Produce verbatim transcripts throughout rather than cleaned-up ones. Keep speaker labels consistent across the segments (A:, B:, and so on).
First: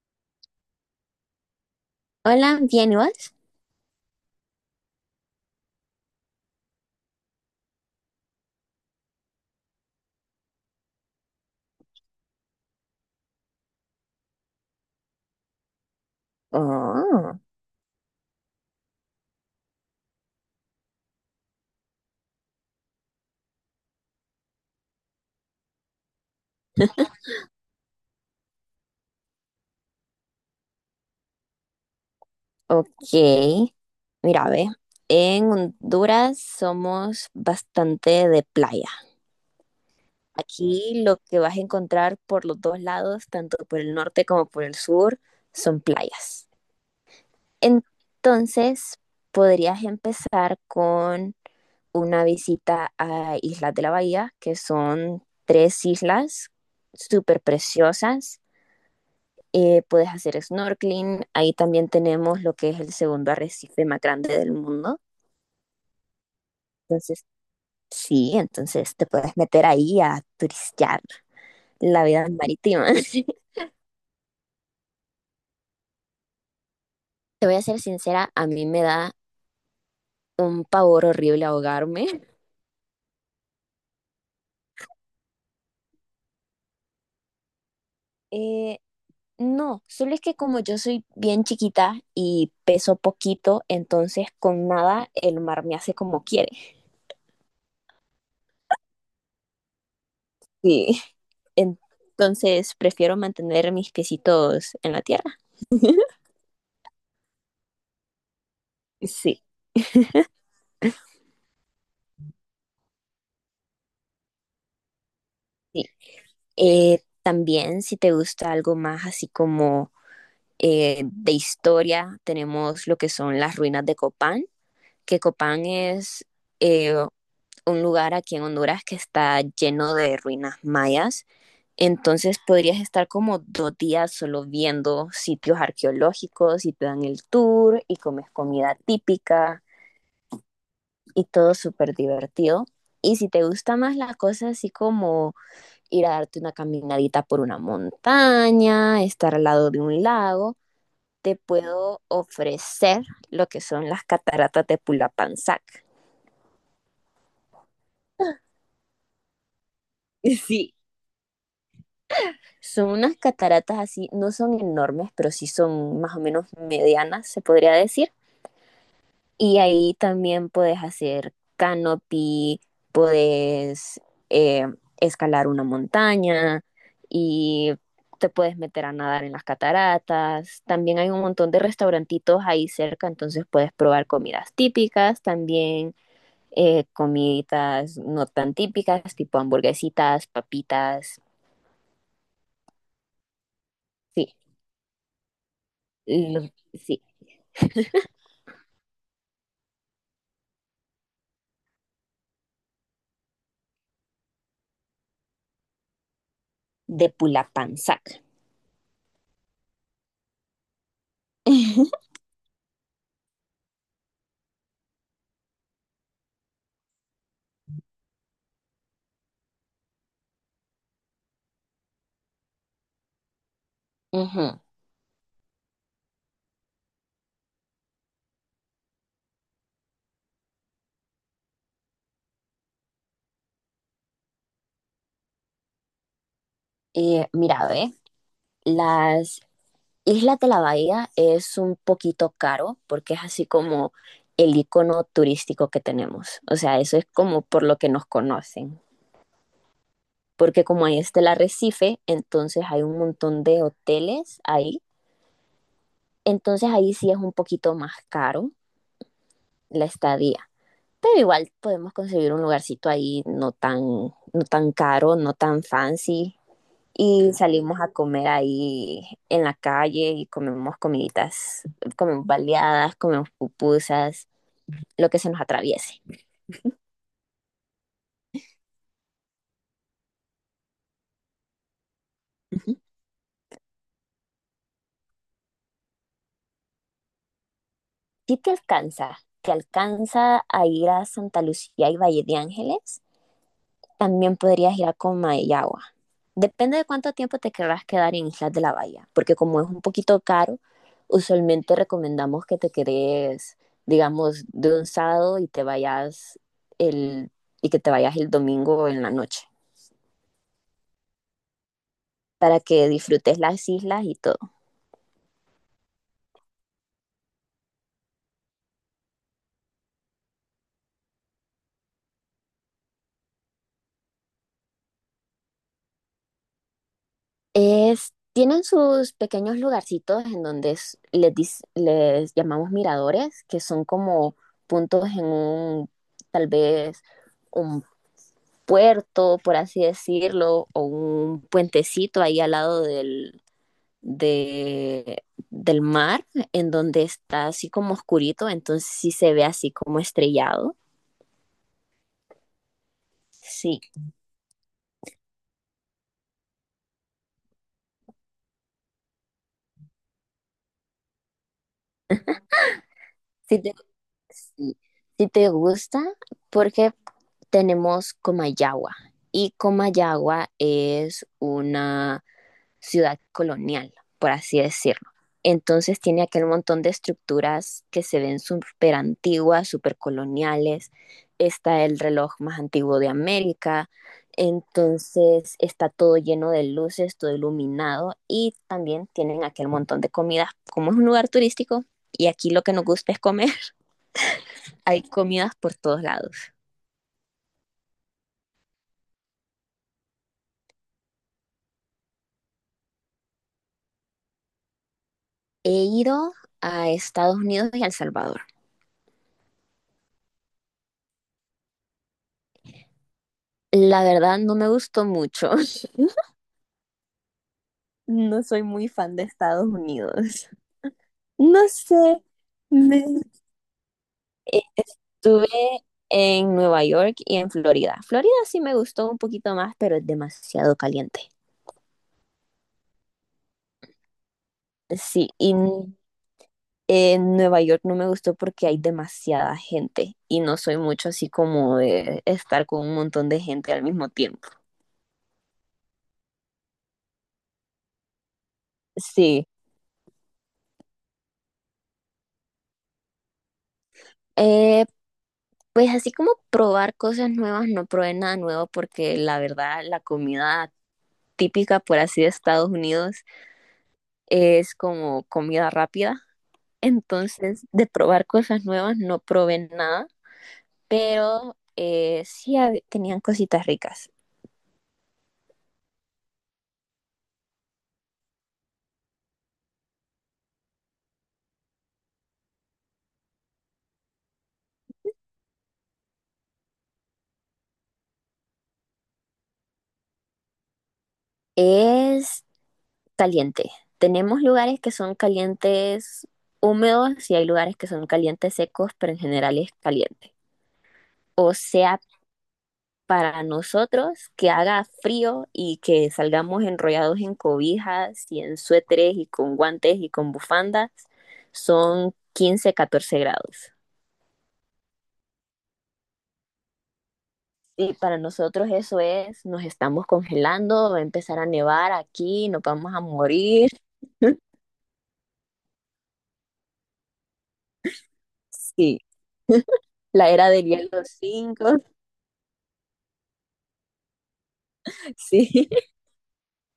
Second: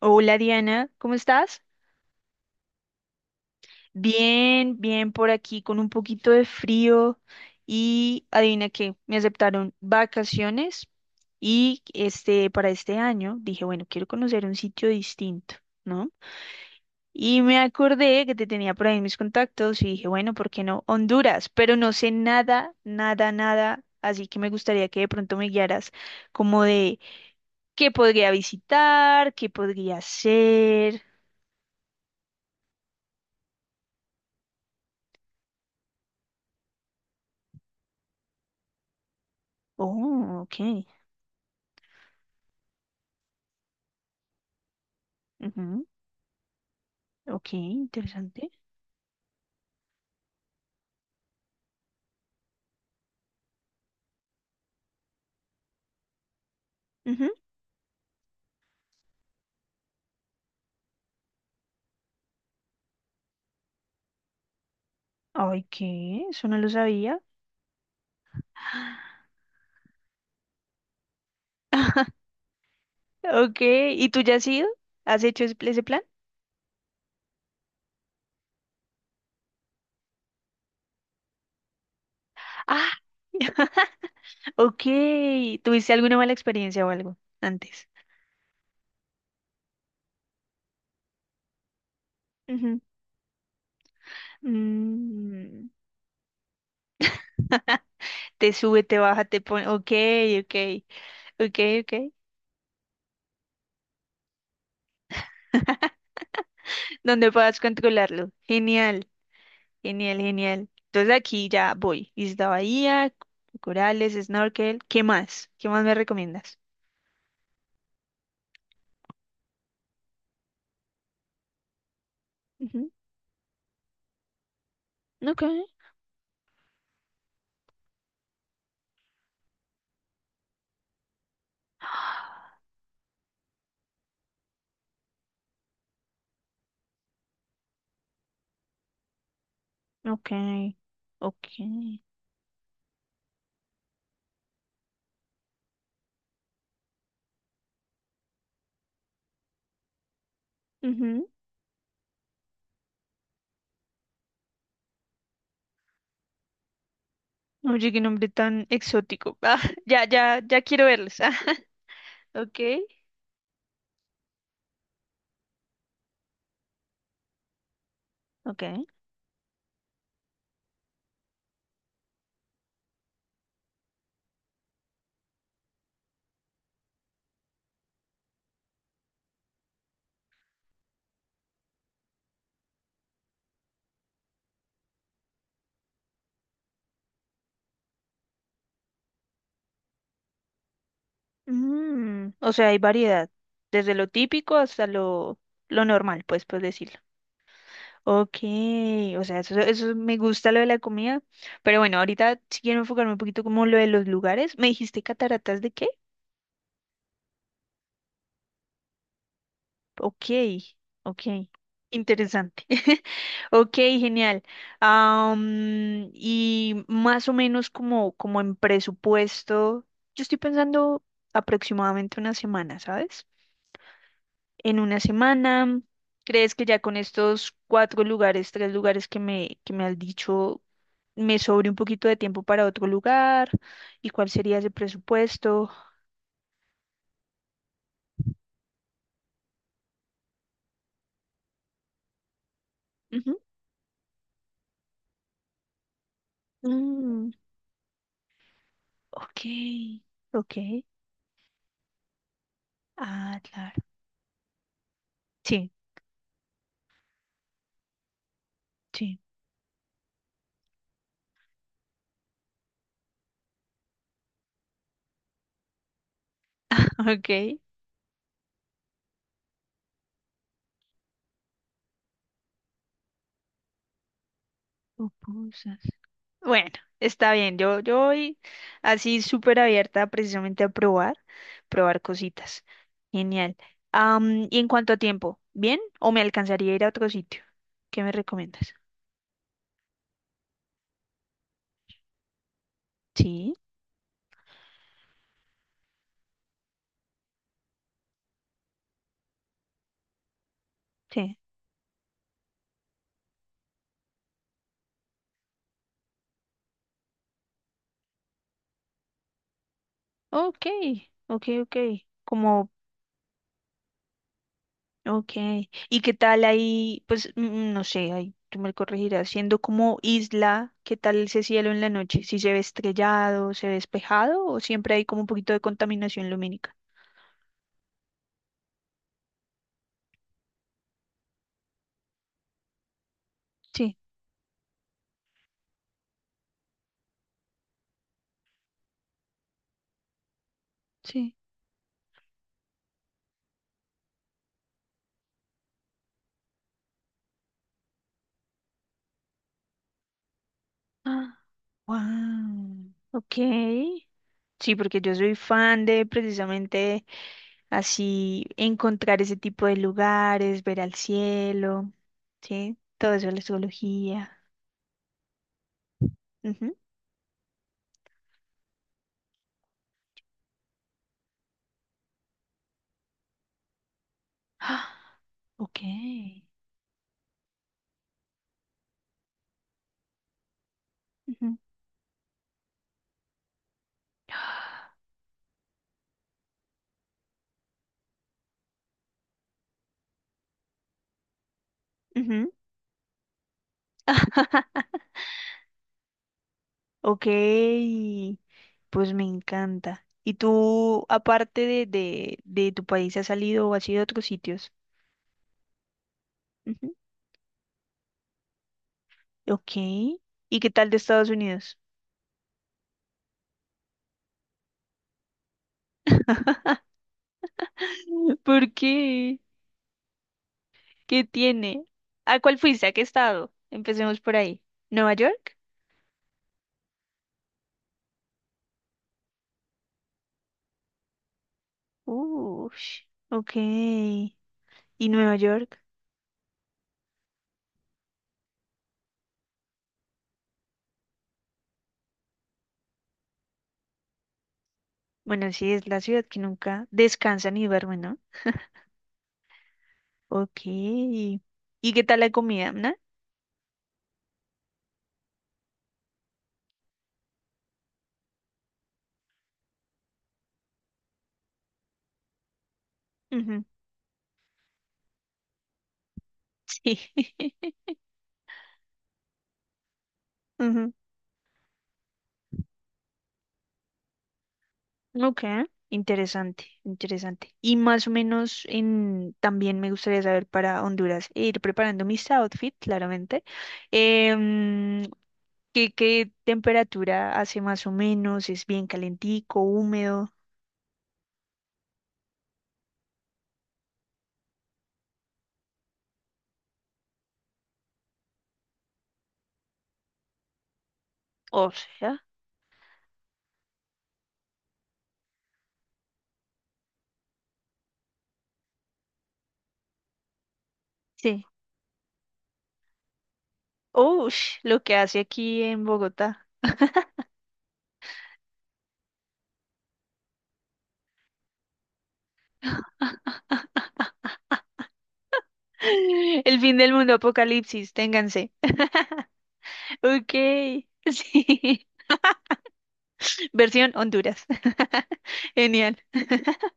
A: Hola, Diana, ¿cómo estás?
B: Hola, ¿bien y vos?
A: Bien, bien por aquí con un poquito de frío y adivina qué, me aceptaron vacaciones y este para este año dije, bueno, quiero conocer un sitio distinto, ¿no?
B: Oh,
A: Y me acordé que te tenía por ahí mis contactos y dije, bueno, ¿por qué no Honduras? Pero no sé nada, nada, nada, así que me gustaría que de pronto me guiaras como de qué podría visitar, qué podría hacer.
B: ok. Mira, ve, en Honduras somos bastante de playa.
A: Oh, ok.
B: Aquí lo que vas a encontrar por los dos lados, tanto por el norte como por el sur, son playas.
A: Ok, interesante.
B: Entonces, podrías empezar con una visita a Islas de la Bahía, que son tres islas
A: Ujú.
B: súper preciosas. Eh, puedes hacer snorkeling, ahí también tenemos lo que es el segundo arrecife más grande del mundo.
A: Ay, ¿qué? Eso no lo sabía.
B: Entonces, sí, entonces te puedes meter ahí a turistear la vida marítima.
A: Ok, ¿y tú ya has ido? ¿Has hecho ese ese plan?
B: Te voy a ser sincera, a mí me da un pavor horrible ahogarme.
A: Ah, ok. ¿Tuviste alguna mala experiencia o algo antes?
B: Eh, no, solo es que como yo soy bien chiquita y
A: Ujú.
B: peso poquito, entonces con nada el mar
A: Mm,
B: me hace como quiere.
A: te sube, te baja, te pone. Ok, ok,
B: Sí.
A: ok, ok.
B: Entonces prefiero mantener mis piecitos en la tierra.
A: Donde puedas controlarlo. Genial,
B: Sí.
A: genial, genial. Entonces aquí ya voy. Isla Bahía, corales, snorkel. ¿Qué más? ¿Qué más
B: Sí.
A: me recomiendas?
B: Eh, también, si te gusta algo más así como eh, de historia, tenemos
A: Ujú.
B: lo que son las ruinas de Copán, que
A: Ok.
B: Copán es eh, un lugar aquí en Honduras que está lleno de ruinas mayas. Entonces podrías estar como dos días solo viendo sitios arqueológicos y te dan el tour y comes comida típica
A: Ok,
B: y todo
A: ok.
B: súper divertido. Y si te gusta más la cosa así como ir a darte una caminadita por una montaña, estar al lado de un lago,
A: Ujú.
B: te puedo ofrecer lo que son las cataratas de Pulapanzac.
A: Oye, qué nombre tan exótico. Ah, ya, ya, ya
B: Sí,
A: quiero verlos. Ok,
B: son unas cataratas así, no son enormes, pero sí son más o menos medianas, se podría decir.
A: ok.
B: Y ahí también puedes hacer canopy, puedes eh, escalar una montaña y te puedes meter a nadar en las cataratas. También hay un montón de restaurantitos ahí cerca, entonces puedes probar comidas típicas, también eh, comiditas no tan típicas, tipo hamburguesitas, papitas,
A: Mm, o sea, hay variedad, desde lo
B: sí,
A: típico hasta lo, lo normal, pues,
B: lo-
A: por decirlo.
B: sí,
A: Ok, o sea, eso, eso me gusta lo de la comida. Pero bueno, ahorita si quiero enfocarme un poquito como lo de los lugares. ¿Me dijiste cataratas de qué?
B: de Pulapanzac.
A: Ok, ok. Interesante. Ok, genial. Am, y más o menos como, como en presupuesto, yo estoy pensando aproximadamente una semana, ¿sabes?
B: Ujú.
A: En una semana, ¿crees que ya con estos cuatro lugares, tres lugares que me, que me has dicho, me sobre un poquito de tiempo para otro lugar? ¿Y cuál sería ese presupuesto?
B: Eh, mira, ve, las Isla de la Bahía es un poquito caro porque es
A: Ujú.
B: así como el icono turístico que tenemos. O sea, eso es
A: Mm,
B: como por lo que nos conocen.
A: ok, ok.
B: Porque como ahí está el arrecife, entonces hay un
A: Ah,
B: montón de
A: claro.
B: hoteles ahí.
A: Sí,
B: Entonces ahí sí es un poquito más caro
A: sí.
B: la estadía. Pero igual podemos conseguir un lugarcito ahí no tan, no tan caro, no tan fancy. Y
A: Ok.
B: salimos a comer ahí en la calle y comemos comiditas, comemos baleadas, comemos pupusas, lo que se nos
A: Pupusas.
B: atraviese.
A: Bueno, está bien. Yo, yo voy así súper abierta precisamente a probar, probar cositas.
B: Ujú.
A: Genial. Am, y en cuanto a tiempo, ¿bien? ¿O me alcanzaría a ir a otro sitio? ¿Qué me
B: Si te
A: recomiendas?
B: alcanza, te alcanza a ir a Santa Lucía y Valle de Ángeles,
A: Sí,
B: también podrías ir a Comayagua. Depende de cuánto tiempo te querrás quedar en Islas de la Bahía, porque como es un poquito caro,
A: sí.
B: usualmente recomendamos que te quedes, digamos, de un sábado y te vayas el, y que te vayas el domingo en la noche.
A: Ok, ok, ok.
B: Para
A: Como,
B: que disfrutes las islas y todo.
A: ok. ¿Y qué tal ahí? Pues mm, no sé, ahí tú me corregirás. Siendo como isla, ¿qué tal ese cielo en la noche? ¿Si se ve estrellado, se ve despejado o siempre hay como un poquito de contaminación lumínica?
B: Es, tienen sus pequeños lugarcitos en donde es- les, dis- les llamamos miradores, que son como puntos en un, tal vez, un puerto, por así decirlo, o
A: Sí.
B: un puentecito ahí al lado del, de- del mar, en donde está así como oscurito, entonces sí se ve así como estrellado.
A: Ah, wow,
B: Sí,
A: ok. Sí, porque yo soy fan de precisamente así encontrar ese tipo de lugares, ver al cielo, ¿sí? Todo eso, la
B: sí te,
A: zoología.
B: sí, sí te gusta,
A: Ujú.
B: porque tenemos Comayagua y Comayagua es una ciudad colonial, por así decirlo.
A: Ah, ok,
B: Entonces tiene aquel montón de estructuras que se ven súper antiguas, súper coloniales.
A: ujú.
B: Está el reloj más antiguo de América. Entonces está todo lleno de luces, todo iluminado y también tienen aquel montón de comidas. Como es un lugar turístico y
A: Ujú,
B: aquí lo que nos gusta es comer, hay comidas por todos lados.
A: ok, pues me encanta. ¿Y tú, aparte de, de, de tu país, has salido o has ido a otros sitios?
B: He ido a
A: Ujú,
B: Estados Unidos y a El Salvador.
A: ok. ¿Y qué tal de Estados Unidos?
B: La verdad no me gustó mucho. No soy
A: ¿Por
B: muy fan de
A: qué?
B: Estados Unidos.
A: ¿Qué
B: No
A: tiene?
B: sé.
A: ¿A cuál fuiste? ¿A qué
B: me-
A: estado? Empecemos por ahí.
B: eh,
A: ¿Nueva
B: Estuve
A: York?
B: en Nueva York y en Florida. Florida sí me gustó un poquito más, pero es demasiado caliente.
A: Ush, ok. ¿Y
B: Sí,
A: Nueva
B: y
A: York?
B: n- en Nueva York no me gustó porque hay demasiada gente y no soy mucho así como de estar con un montón de gente al mismo tiempo.
A: Bueno, sí, es la ciudad que nunca descansa ni duerme, ¿no?
B: Sí.
A: Ok. ¿Y qué tal la comida, no?
B: Eh, Pues así como probar cosas nuevas, no probé nada nuevo porque la verdad la comida típica, por así de Estados Unidos,
A: Ujú,
B: es como comida rápida.
A: sí.
B: Entonces, de probar cosas nuevas, no probé nada,
A: Ujú,
B: pero eh, sí hab- tenían cositas ricas.
A: ok. Interesante, interesante. Y más o menos en, también me gustaría saber para Honduras, e ir preparando mis outfits, claramente. Em, ¿Qué, qué temperatura hace más o menos? ¿Es bien calentico, húmedo?
B: Es caliente. Tenemos lugares que son calientes húmedos y hay lugares que son calientes secos, pero en general es caliente. O
A: O
B: sea,
A: sea,
B: para nosotros que haga frío y que salgamos enrollados en cobijas y en suéteres y con guantes y con bufandas
A: sí.
B: son quince catorce grados.
A: Ush, lo que hace aquí en Bogotá.
B: Y para nosotros eso es, nos estamos congelando, va a empezar a nevar aquí, nos vamos a morir.
A: El fin del mundo, apocalipsis, ténganse.
B: Sí, la
A: Ok,
B: era del hielo cinco.
A: sí. Versión Honduras.
B: Sí.
A: Genial.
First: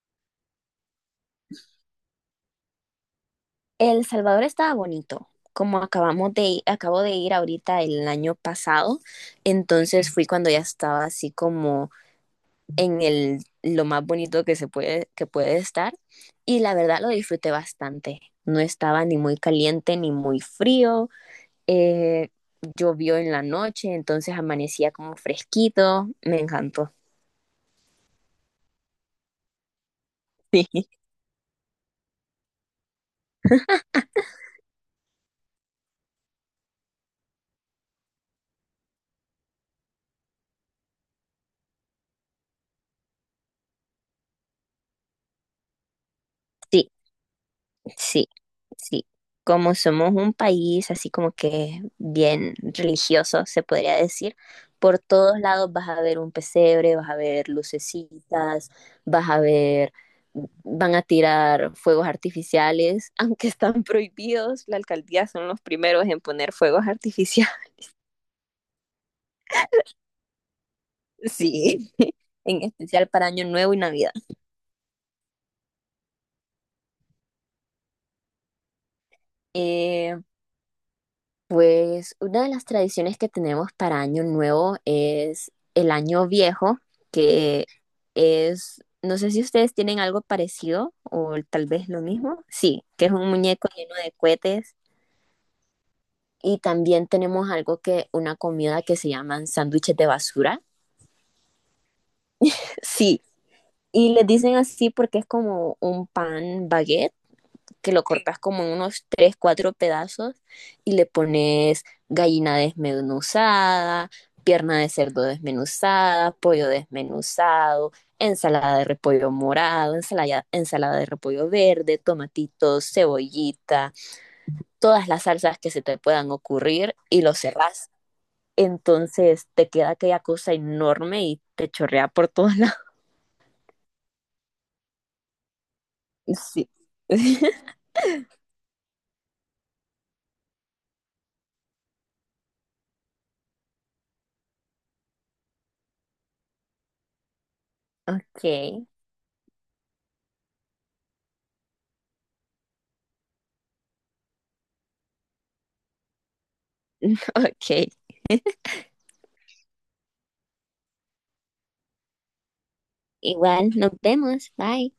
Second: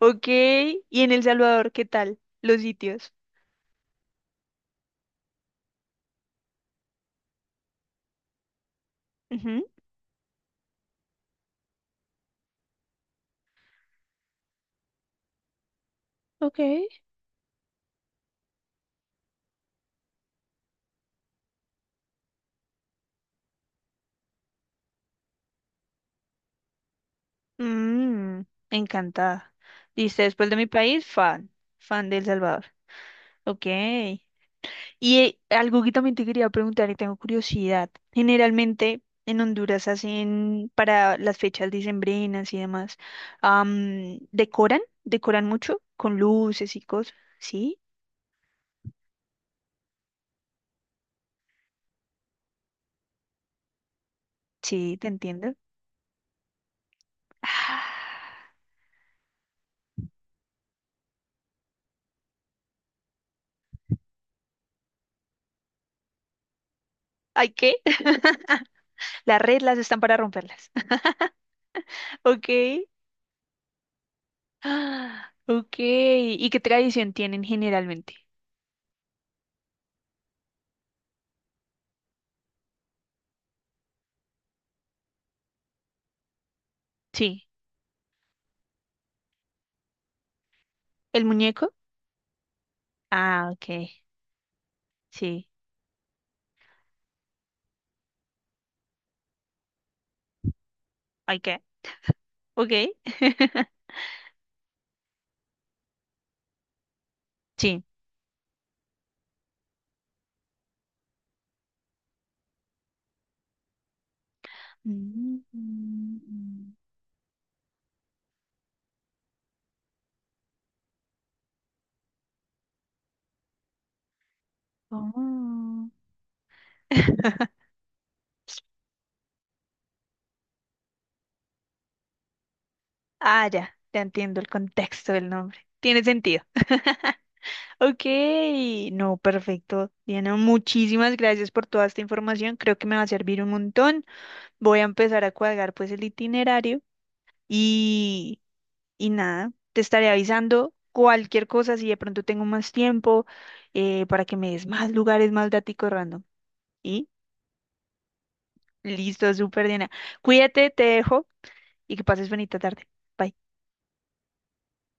A: Ok, y en El Salvador, ¿qué tal? Los sitios.
B: El Salvador estaba bonito, como acabamos de ir- acabo de ir ahorita el año pasado,
A: Ujú.
B: entonces fui cuando ya estaba así como en el, lo más bonito que se puede, que puede estar. Y la
A: Okay.
B: verdad lo disfruté bastante. No estaba ni muy caliente ni muy frío. Eh, Llovió en la noche, entonces amanecía como fresquito. Me encantó.
A: Mm, encantada. Dice, después de mi
B: Sí.
A: país, fan, fan de El Salvador. Ok. Y eh, algo que también te quería preguntar y tengo curiosidad. Generalmente en Honduras hacen para las fechas decembrinas y demás, am, decoran, decoran mucho con luces y
B: Sí.
A: cosas. Sí,
B: Sí, sí. Como somos un país así como que bien religioso, se podría decir,
A: sí,
B: por
A: te
B: todos
A: entiendo.
B: lados vas a ver un pesebre, vas a ver
A: Ah,
B: lucecitas, vas a ver, van a tirar fuegos artificiales, aunque están prohibidos, la alcaldía son los primeros en poner fuegos
A: ¿ay
B: artificiales.
A: qué? Las reglas están para romperlas.
B: Sí,
A: Ok.
B: en especial para Año Nuevo y Navidad.
A: Ah, ok. ¿Y qué tradición tienen generalmente?
B: Eh, Pues una de las tradiciones que tenemos para Año Nuevo es el Año Viejo,
A: Sí.
B: que es, no sé si ustedes tienen algo parecido
A: ¿El
B: o tal
A: muñeco?
B: vez lo mismo. Sí, que es un
A: Ah,
B: muñeco lleno
A: ok.
B: de cohetes.
A: Sí.
B: Y también tenemos algo que, una comida que se llaman sándwiches de basura.
A: ¿Ay qué? Ok.
B: Sí, y les dicen así porque es como un pan baguette
A: Sí.
B: que lo cortas como en unos tres, cuatro pedazos y le pones gallina desmenuzada, pierna de cerdo
A: Mm,
B: desmenuzada, pollo desmenuzado, ensalada de repollo morado, ensalada, ensalada de repollo verde, tomatitos, cebollita, todas las salsas que se
A: oh.
B: te puedan ocurrir y lo cerrás. Entonces te queda aquella cosa enorme y te chorrea por todos lados.
A: Ah, ya, ya entiendo el contexto del nombre. Tiene sentido.
B: Sí.
A: Ok, no, perfecto. Diana, muchísimas gracias por toda esta información. Creo que me va a servir un montón. Voy a empezar a cuadrar pues el itinerario
B: Ok,
A: y, y nada, te estaré avisando cualquier cosa si de pronto tengo más tiempo eh, para que me des más lugares, más daticos random. Y
B: ok.
A: listo, súper Diana. Cuídate, te dejo y que pases bonita tarde. Bye.
B: Igual, nos vemos. Bye.